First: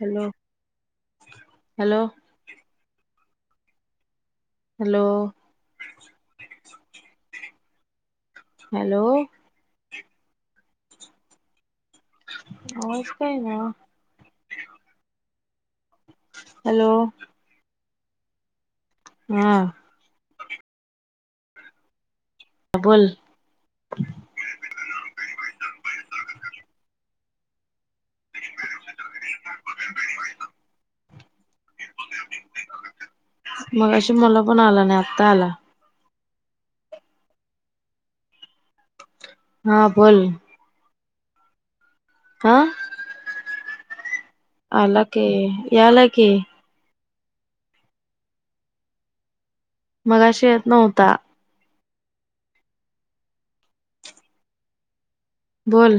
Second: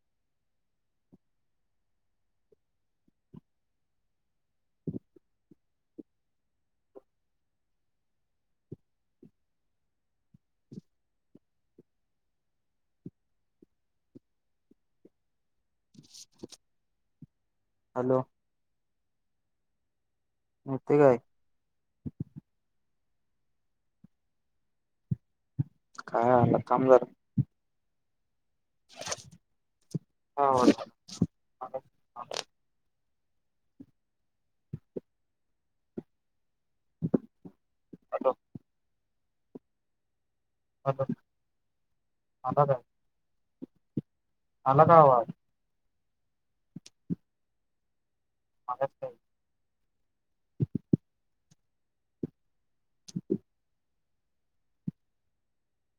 Hello. Hello. Hello.. hello. आवाज का येईना ओ? हॅलो. हॅलो. हा. येतय का आयकू? बोल. काय आलं? [unintelligible] [unintelligible] [unintelligible] मगाशी मला पन आला नाय आता आला. हॅलो. हा बोल. रिकामा ऑडिओ हा आला काय? का आला आवाज कीं याला के. [unintelligible] मगाशी येतं नव्हता. रिकामा ऑडिओ बोल.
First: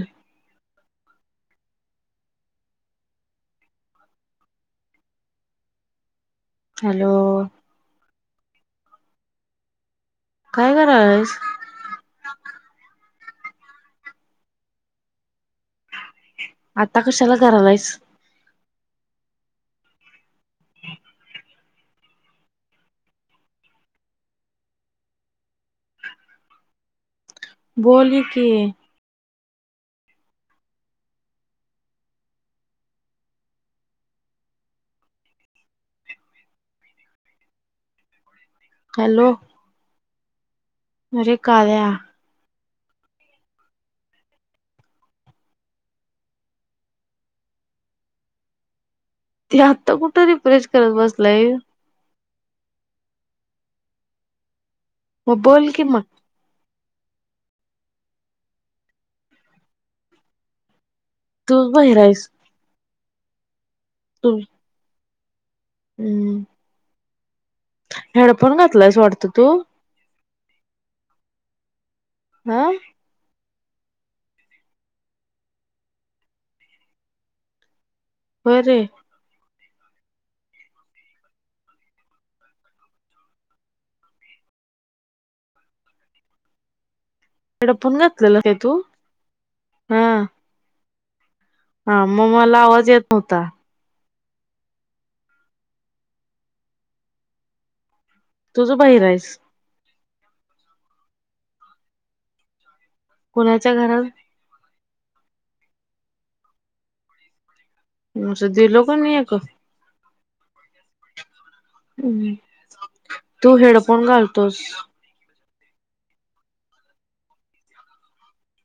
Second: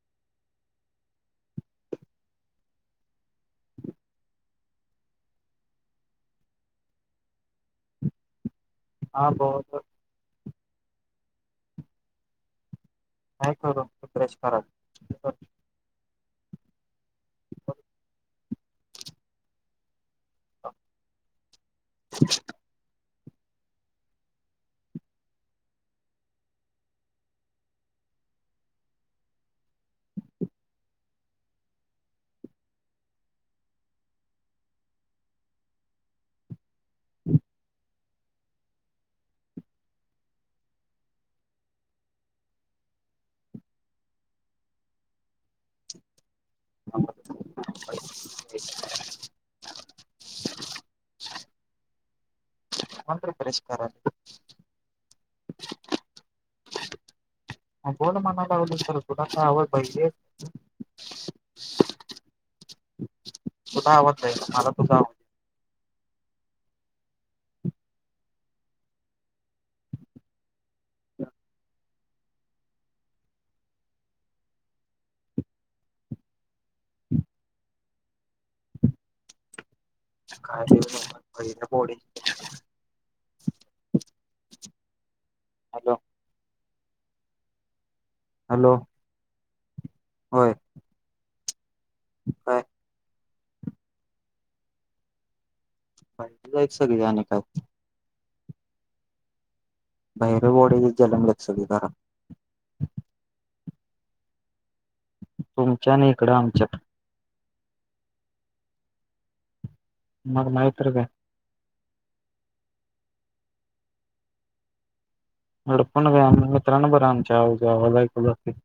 हॅलो. हा बोल. काय करलीस? काय करू? रिफ्रेश करालोय. आता कशाला करायलास? मग [unintelligible] बोल की हॅलो. अरे कळ्या. [unintelligible] ते आत्ता कुठं रिफ्रेश करत बसलाईस. मग रिफ्रेश करायचं. म बोल किं म. बोल म्हणालागलोय तर तुला का आवज पाहिजे. तू बाहिरा आहेस. फू [inaudible] तुझा आवाज जाईना मला तुझा आव हम्म. हेडफोन घातलायस वाटत तू ह. बरे. [unintelligible] हॅलो. हेडफोन घात लेला काय हॅलो तू हा होय. हा म काय मला आवाज येत नव्हता. ता. [unintelligible] तुझ बाहिरायेस. बाहेरे [unintelligible] जलमलीत सगळी घरात. कुनाच्या घरात. तुमच्या आणि इकडं आमच्यात. म अमच दिलो पण का? मग नाही तर काय. हम् तू हेडफोन घालतोस. हेडफोन घा मित्रांनो बर आमच्या आवज ऐकू जातोय.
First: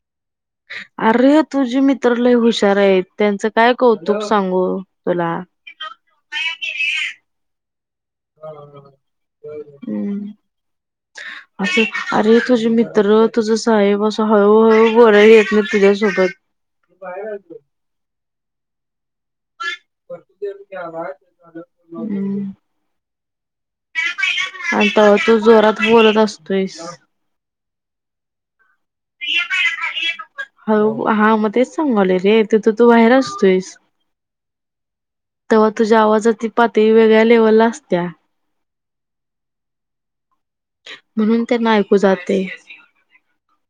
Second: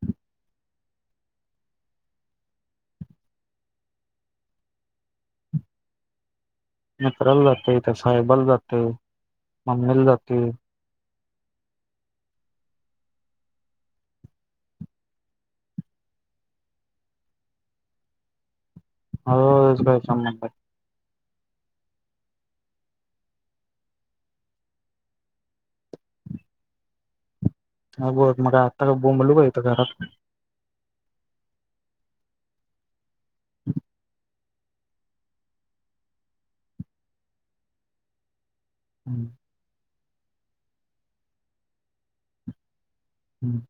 अरे तुझी मित्रलय हुशारेत त्यांचं काय कौतुक सांगू तुला. ते साहेबाला जाते मबईला हम्म. जाते. असं अरे तुझे मित्र तुझ साहेब असं हळूहळू बोलायला येत नाही तुझ्यासोबत हो. [unintelligible] की आवाज. हम्म, आणि त्यवा तू जोरात बोलत असतोयस. हा बोलत मग काय आ बोमबलू का ईथ घरात. हळू हा मग तेच सांगले रे तथ तू बाहेर तेस तेव्हा तुझ्या आवाजाती पातळी वेगळ्या लेव्हलला असत्या हम्म म्हणून त्यांना ऐकू जाते हम्म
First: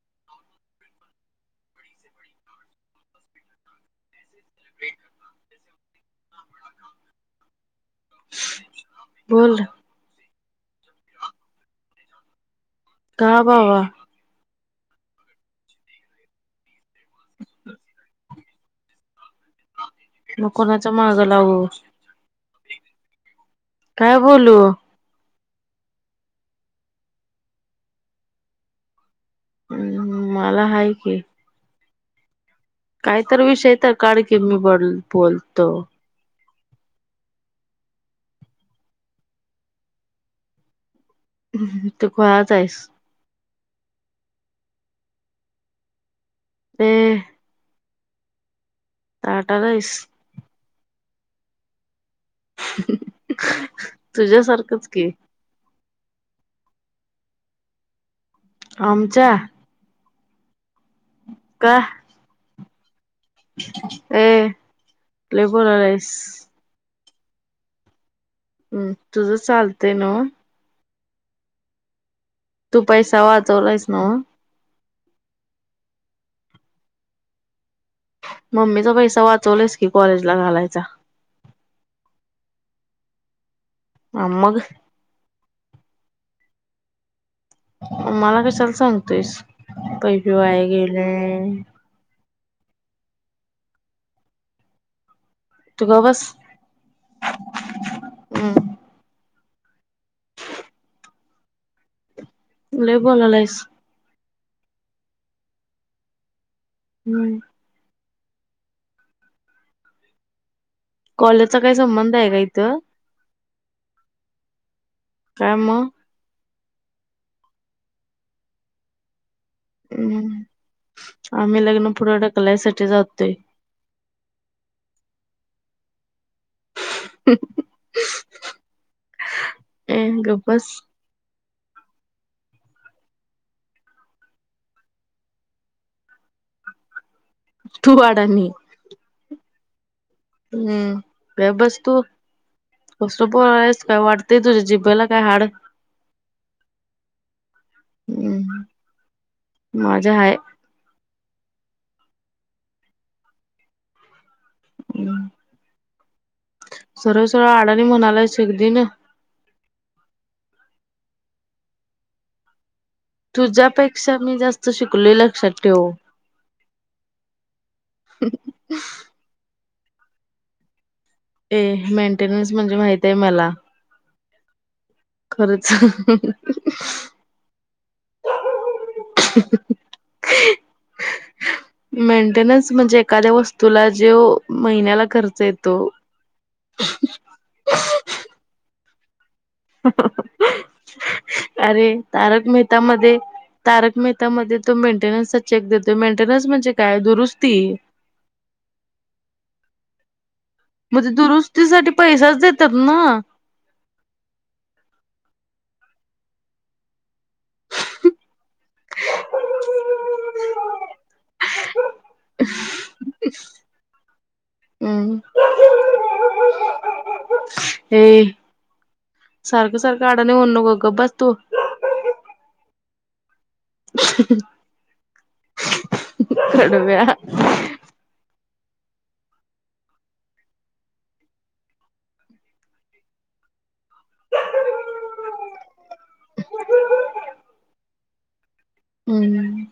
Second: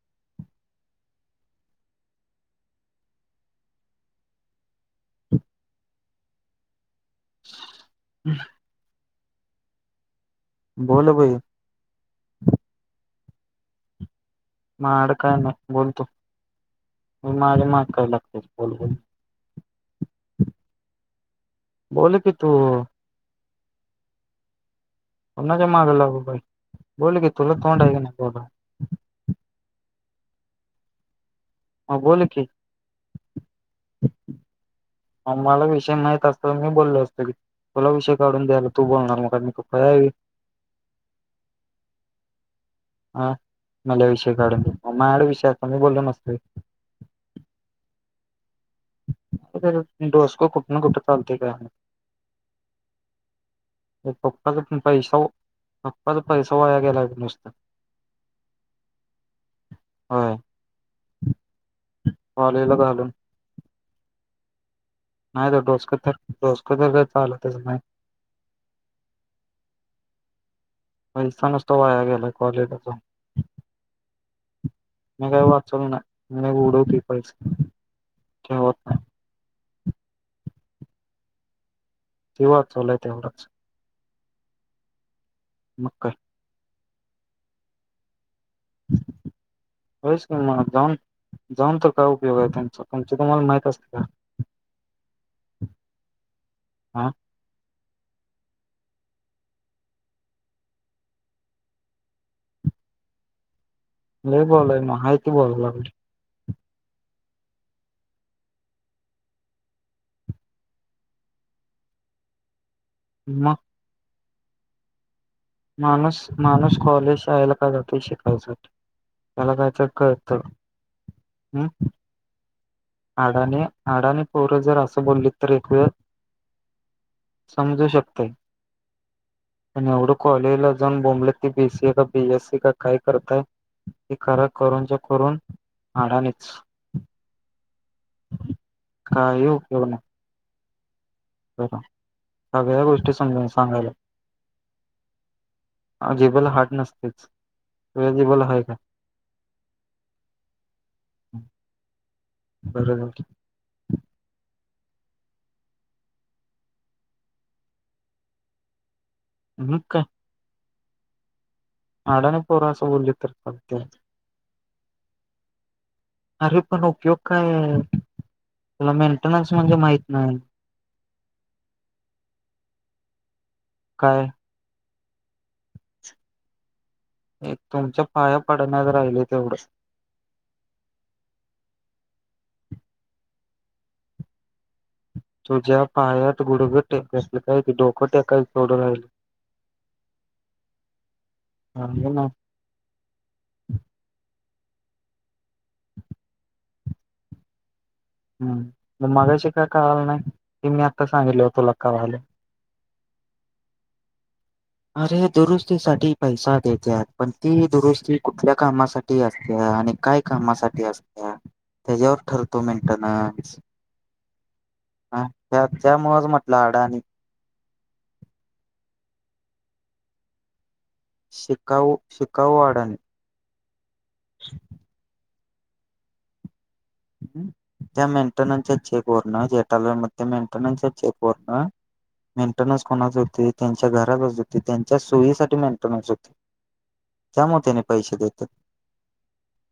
हम् बंद बोल बय का बावा म अडकाय ना बोलोलतो म म मा काय लागत बल होल न कोणाच्या मागा त काय बोलू ्हा जमाग लाग बाई बोल की तुला तोंड आहेे ना बड हम् मला आहेा की ह बोोल की काहीत विषय तर काळ की मी बोल बोलतो तर मी बोलल असतं की तुला विषय काढून द्यायला तू बोलणार म मी तवी त ख आ सत्चावीस मल्या विषयी काढून माड विषय आता मी बोललो मसतते हम आहेस ोसक खूप कुठतागत तुझ्यासारखंच की ह परत सोवाळ्या गेला नुसतं आमच्या हा लं घालून हम नाही डोसकोसकथर चालतेचय हम्म तुझं चालतंय न पैथ नसतो वाया गेला कॉलेजला तू जाऊन पैसा वाचवलायस ना मी काही वाचल नाही म उडवते पैसे ठेवत मम्मीचा नाही पैसा वाचवलाच कि कॉलेज ला घालायचा तेव्हा चालय तेवढंच आ मग मकर मला क चल सांगतोयस काही होयच की मग पिवाय जाऊन गेले जाऊन तर काय उपयोग आहे त्यांचा तुमच तम्हाला माहित असते का तू ग बस. हा हम्. लय बोला लायीस? लय बोलय नाही हाय ते बोलय लागलोय. हम. कॉलेजचा काही संबंध आहे काय इथं? म, काय म? माणूस कॉलेज शाळेला का जातोय शिकाय साठी. हम् आम्ही लग्न पुढ ढकलायसाठी जातोय अडाणी-आडानी पोर जर असं बोलली तर एक वेळ समजू शकतोय. पण ए एवढं गप बस कॉलेजला जाऊन बोंबलत ते बी सी ए का बी एस सी का काय करताय ते करा करूनच्या करून आडानीच. तू आडाणी. वूने. हम्म. गप बस तू सगळ्या गोष्टी कस समजून बोलालाईस काय सांगायला वाटतय तुझ्या जिबला काय हाड, जिबेला हाट नसतेच तुझ्या जिबेला हाय हम् का माझ्या हाय. बरोबर. म् सरळ-सरळ आडाणी म्हणालाइस एक दिन, मग काय? आडानी पोर आ तुझ्यापेक्षा मी जास्त शिकलोय लक्षात ठेव. अरे पण उपयोग काय? तेला मेंटेनन्स म माहित नाही. ए मेंटेनन्स म्हणजे माहित आहे मला. काय? खरच तुमच्या पाया पडण्यात राहिले तेवढं मेंटेनन्स म्हणजे एखाद्या वस्त तुला जेव तुझ्या पायात गुडग टेकायच काय ते डोकं टेकायच तेवढ राहिलय. अरे राहिलं तारक मेहता मध्ये तारक मेहता मध्ये तो मेंटेनन्स चा चेक देतोय मेंटेनन्स म्हणजे काय दुरुस्ती. हम्म मगाशी का कळाल नाय? मजे दुरुस्तीसाठी पैसाच देतात? म. अरे दुरुस्तीसाठी पैसा देत्यात पण ती दुरुस्ती कुठल्या कामासाठी असत्या, आणि काय कामासाठी असत्या त्याच्यावर ठरतो मेंटेनन्स हम्म ह त्या त्यामुळच म्हटलं अडाणी. सारख सारख आडाने होन शिकाऊ शिकाऊ ह [inaudible] कडव्या त्या चेक व जेटाल मध्ये मेंटेनच्या चेक वरण मेंटेनन्स कोणाच होते त्यांच्या घरातच होती त्यांच्या सोयीसाठी मेंटेनन्स होते त्यामुळे त्यानी पैसे देतात हम्म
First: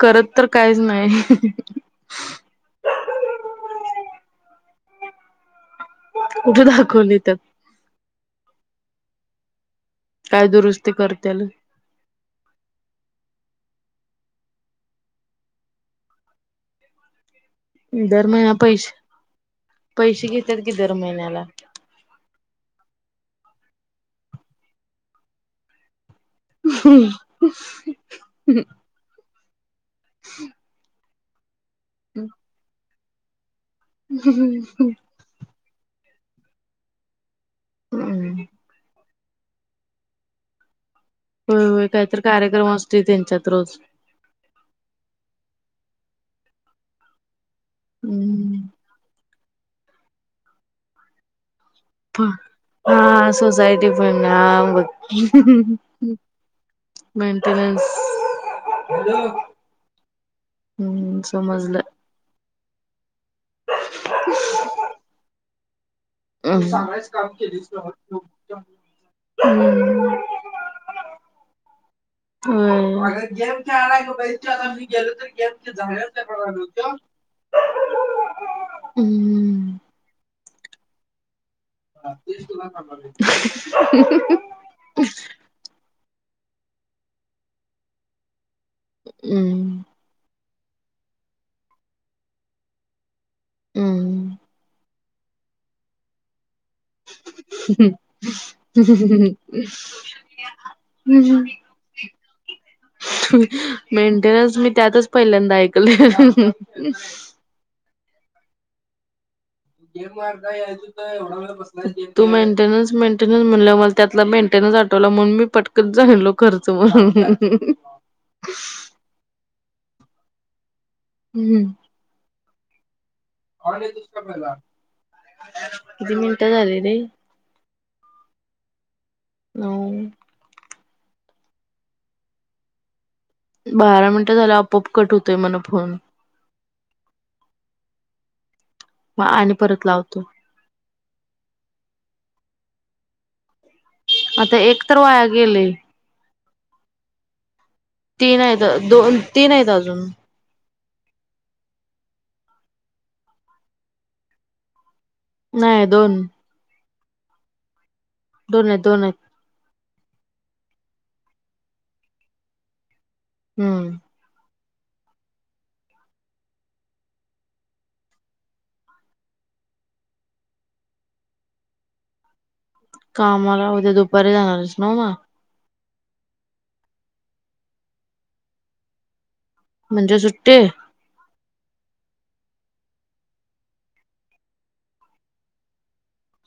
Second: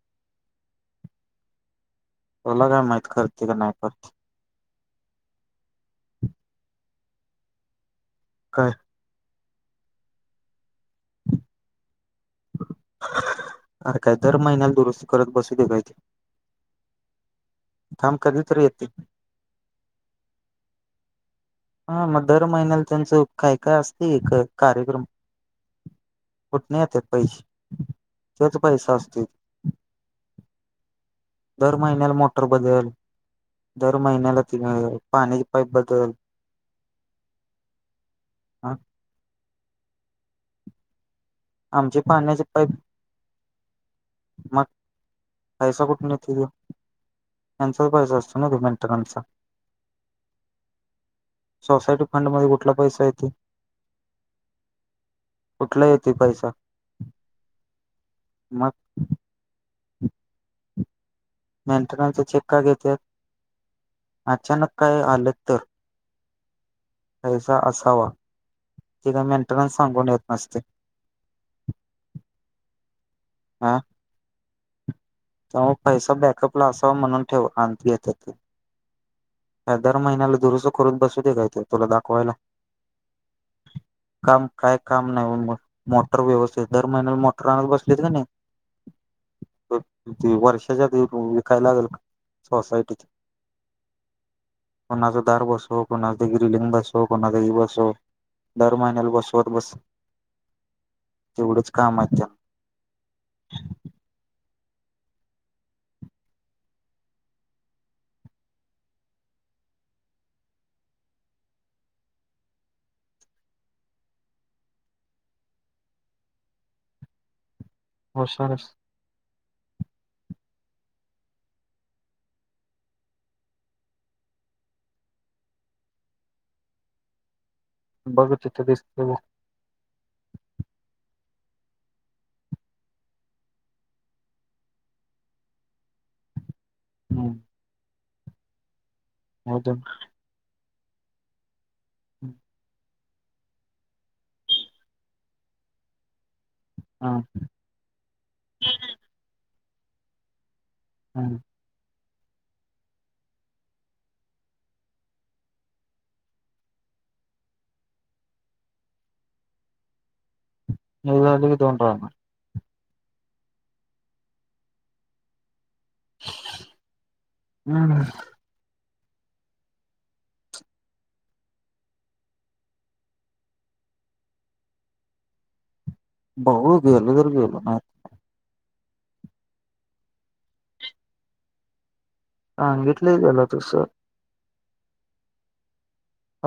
करत तर काहीच नाही तुला काय माहित करते का नाही करते कुठे दाखवली तर काय काय दुरुस्त ते करतल अर काय दर महिन्याला दुरुस्ती करत बसूदे काय ते थांब दर कधी महिना तरी येते पैसे पैसे घेतात कि दर महिन्याला हा मग दर महिन्याला त्यांचं काय काय असते एक कार्यक्रम कुठ नाही येते पैसे ते तर पैसा असत हम् दर महिन्याला मोटर बदल दर महिन्याला त पाणी पाईप बदल हम्म ह होय होय आमचे काहीतर पाण्याचे कार्यक्रम पाईप असतील त्यांच्यात रोज न त त्यांचा पैसा असतो ना हम्म मेंटेनन्सचा. सोसायटी फंड मध्ये कुठला हा पैसा येते सोसईटी फंड हा म. कुठला येते [unintelligible] पैसा मेंटेनन्स. मग [unintelligible] [unintelligible] हम्म. समजलं. मेंटेनन्स च चेक का घेत्यात. अचानक काय आलं तर पैसा असावा [unintelligible] ते काय मेंटेनन्स सांगून [unintelligible] येत नसते व्हय. हा [unintelligible] त्यामुळे पैसा बॅकअपला असावा म्हणून ठेव आण येत्यात. ह दर महिनाला दूर करून पैसे देता येत्यात. तुला दाखवायला काम काय काम नाही मोटर व्यवस्थ दर महिन्या म मोटर आणत बसलेत का नाही. ते वर्ष त्याच्या विकायला लागेल सोसायटी हम्म. कोणाच दार बसव कोणा लिंग बसो कोणातही बसो दर महिन्याला बसत बस हम्म. तेवढच काम आहे त्या मेंटेनन्स मी त्यातच पहिल्यांदा ऐकलं. तू मेंटेनन्स मेंटेनन्स म्हण मला त्यातला मेंटेनन्स आठवला म्हणून मी पटकत जालो खर्च म्हणून हो सोरस. हम्म. किती मिनिटं झाले रे. बघ तिथं दिसत बघ. नऊ. बारा मिनिटं झालं आपोआप कट होतोय मन फोन. हम्म. मग आणि अजून परत लावतो. [unintelligible] आता एक तर वाया गेले. हा. तीन आहेत दोन तीन आहेत अजून. हम् नाही दोन दोन हायत दोन हायत [unintelligible] हम्म हम् कामाला उद्या दुपारी जाणारच ना म बगु गेलो तरर गेलो ना म्हणजे सुट्टे हां घितलं गेल तुस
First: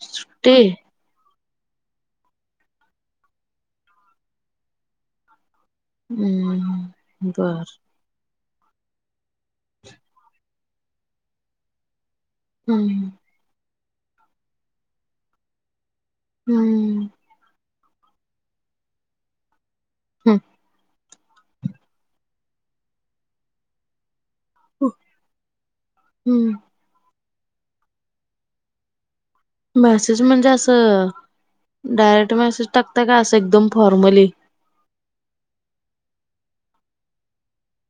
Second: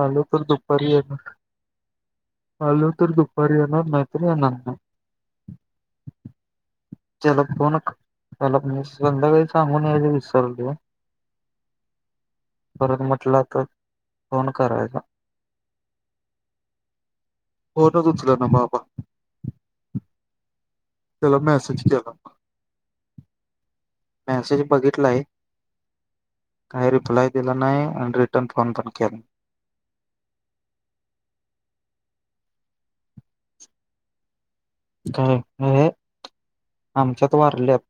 आलो तर सुट्टी दुपारी आहे ना आलो तर दुपारी येणार नाहीैत्री येणार नाय हम् चल कोनक त्याला म संध्याकाळी सांगून यायच विसरल परत हम्म म्हटलं तर फोन कराला हम्म फोनच उचलण बाबा हम् तेला मॅसेज केला मेसेज बघितला आहे हम्म काय रिप्लाय दिला नाही आणि रिटर्न फोन पण केला नाय मेसेज म्हणजे असं डायरेक्ट मेसेज टाकताय का असं एकदम फॉर्मली आमच्यात वारल्यात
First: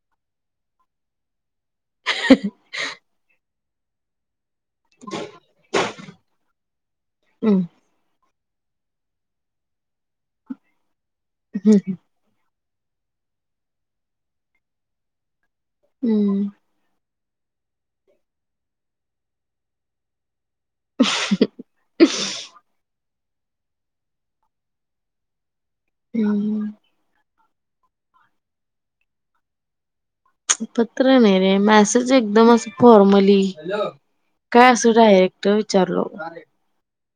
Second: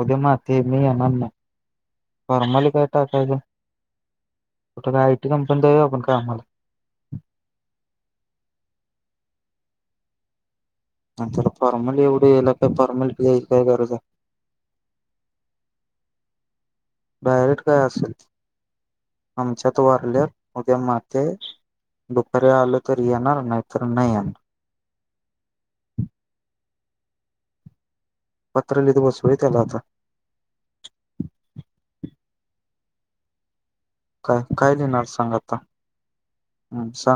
उद्या माती आहे मी येणार नाही फॉर्मली काय टाकायचं कुठं कायटी कंपनी आहे वय आपण कामला हम् नंतर हम्म फॉर्मल एवढे याला फॉर्मली यायची काय काय गरज आहे हम्म डायरेक्ट काय असेल आमच्यात वारल्यात उद्या माथे दुपारीे आल तर मी येणार नाहीतर नाही एणार हम्म पत्र लिहित बसू व्हय त्याला आता पत्र नाही रे मॅसेज एकदम असं फॉर्मली ह्यालो काय असा लिहिणार सांग डायरेक्ट आता विचारलो हम्म सांग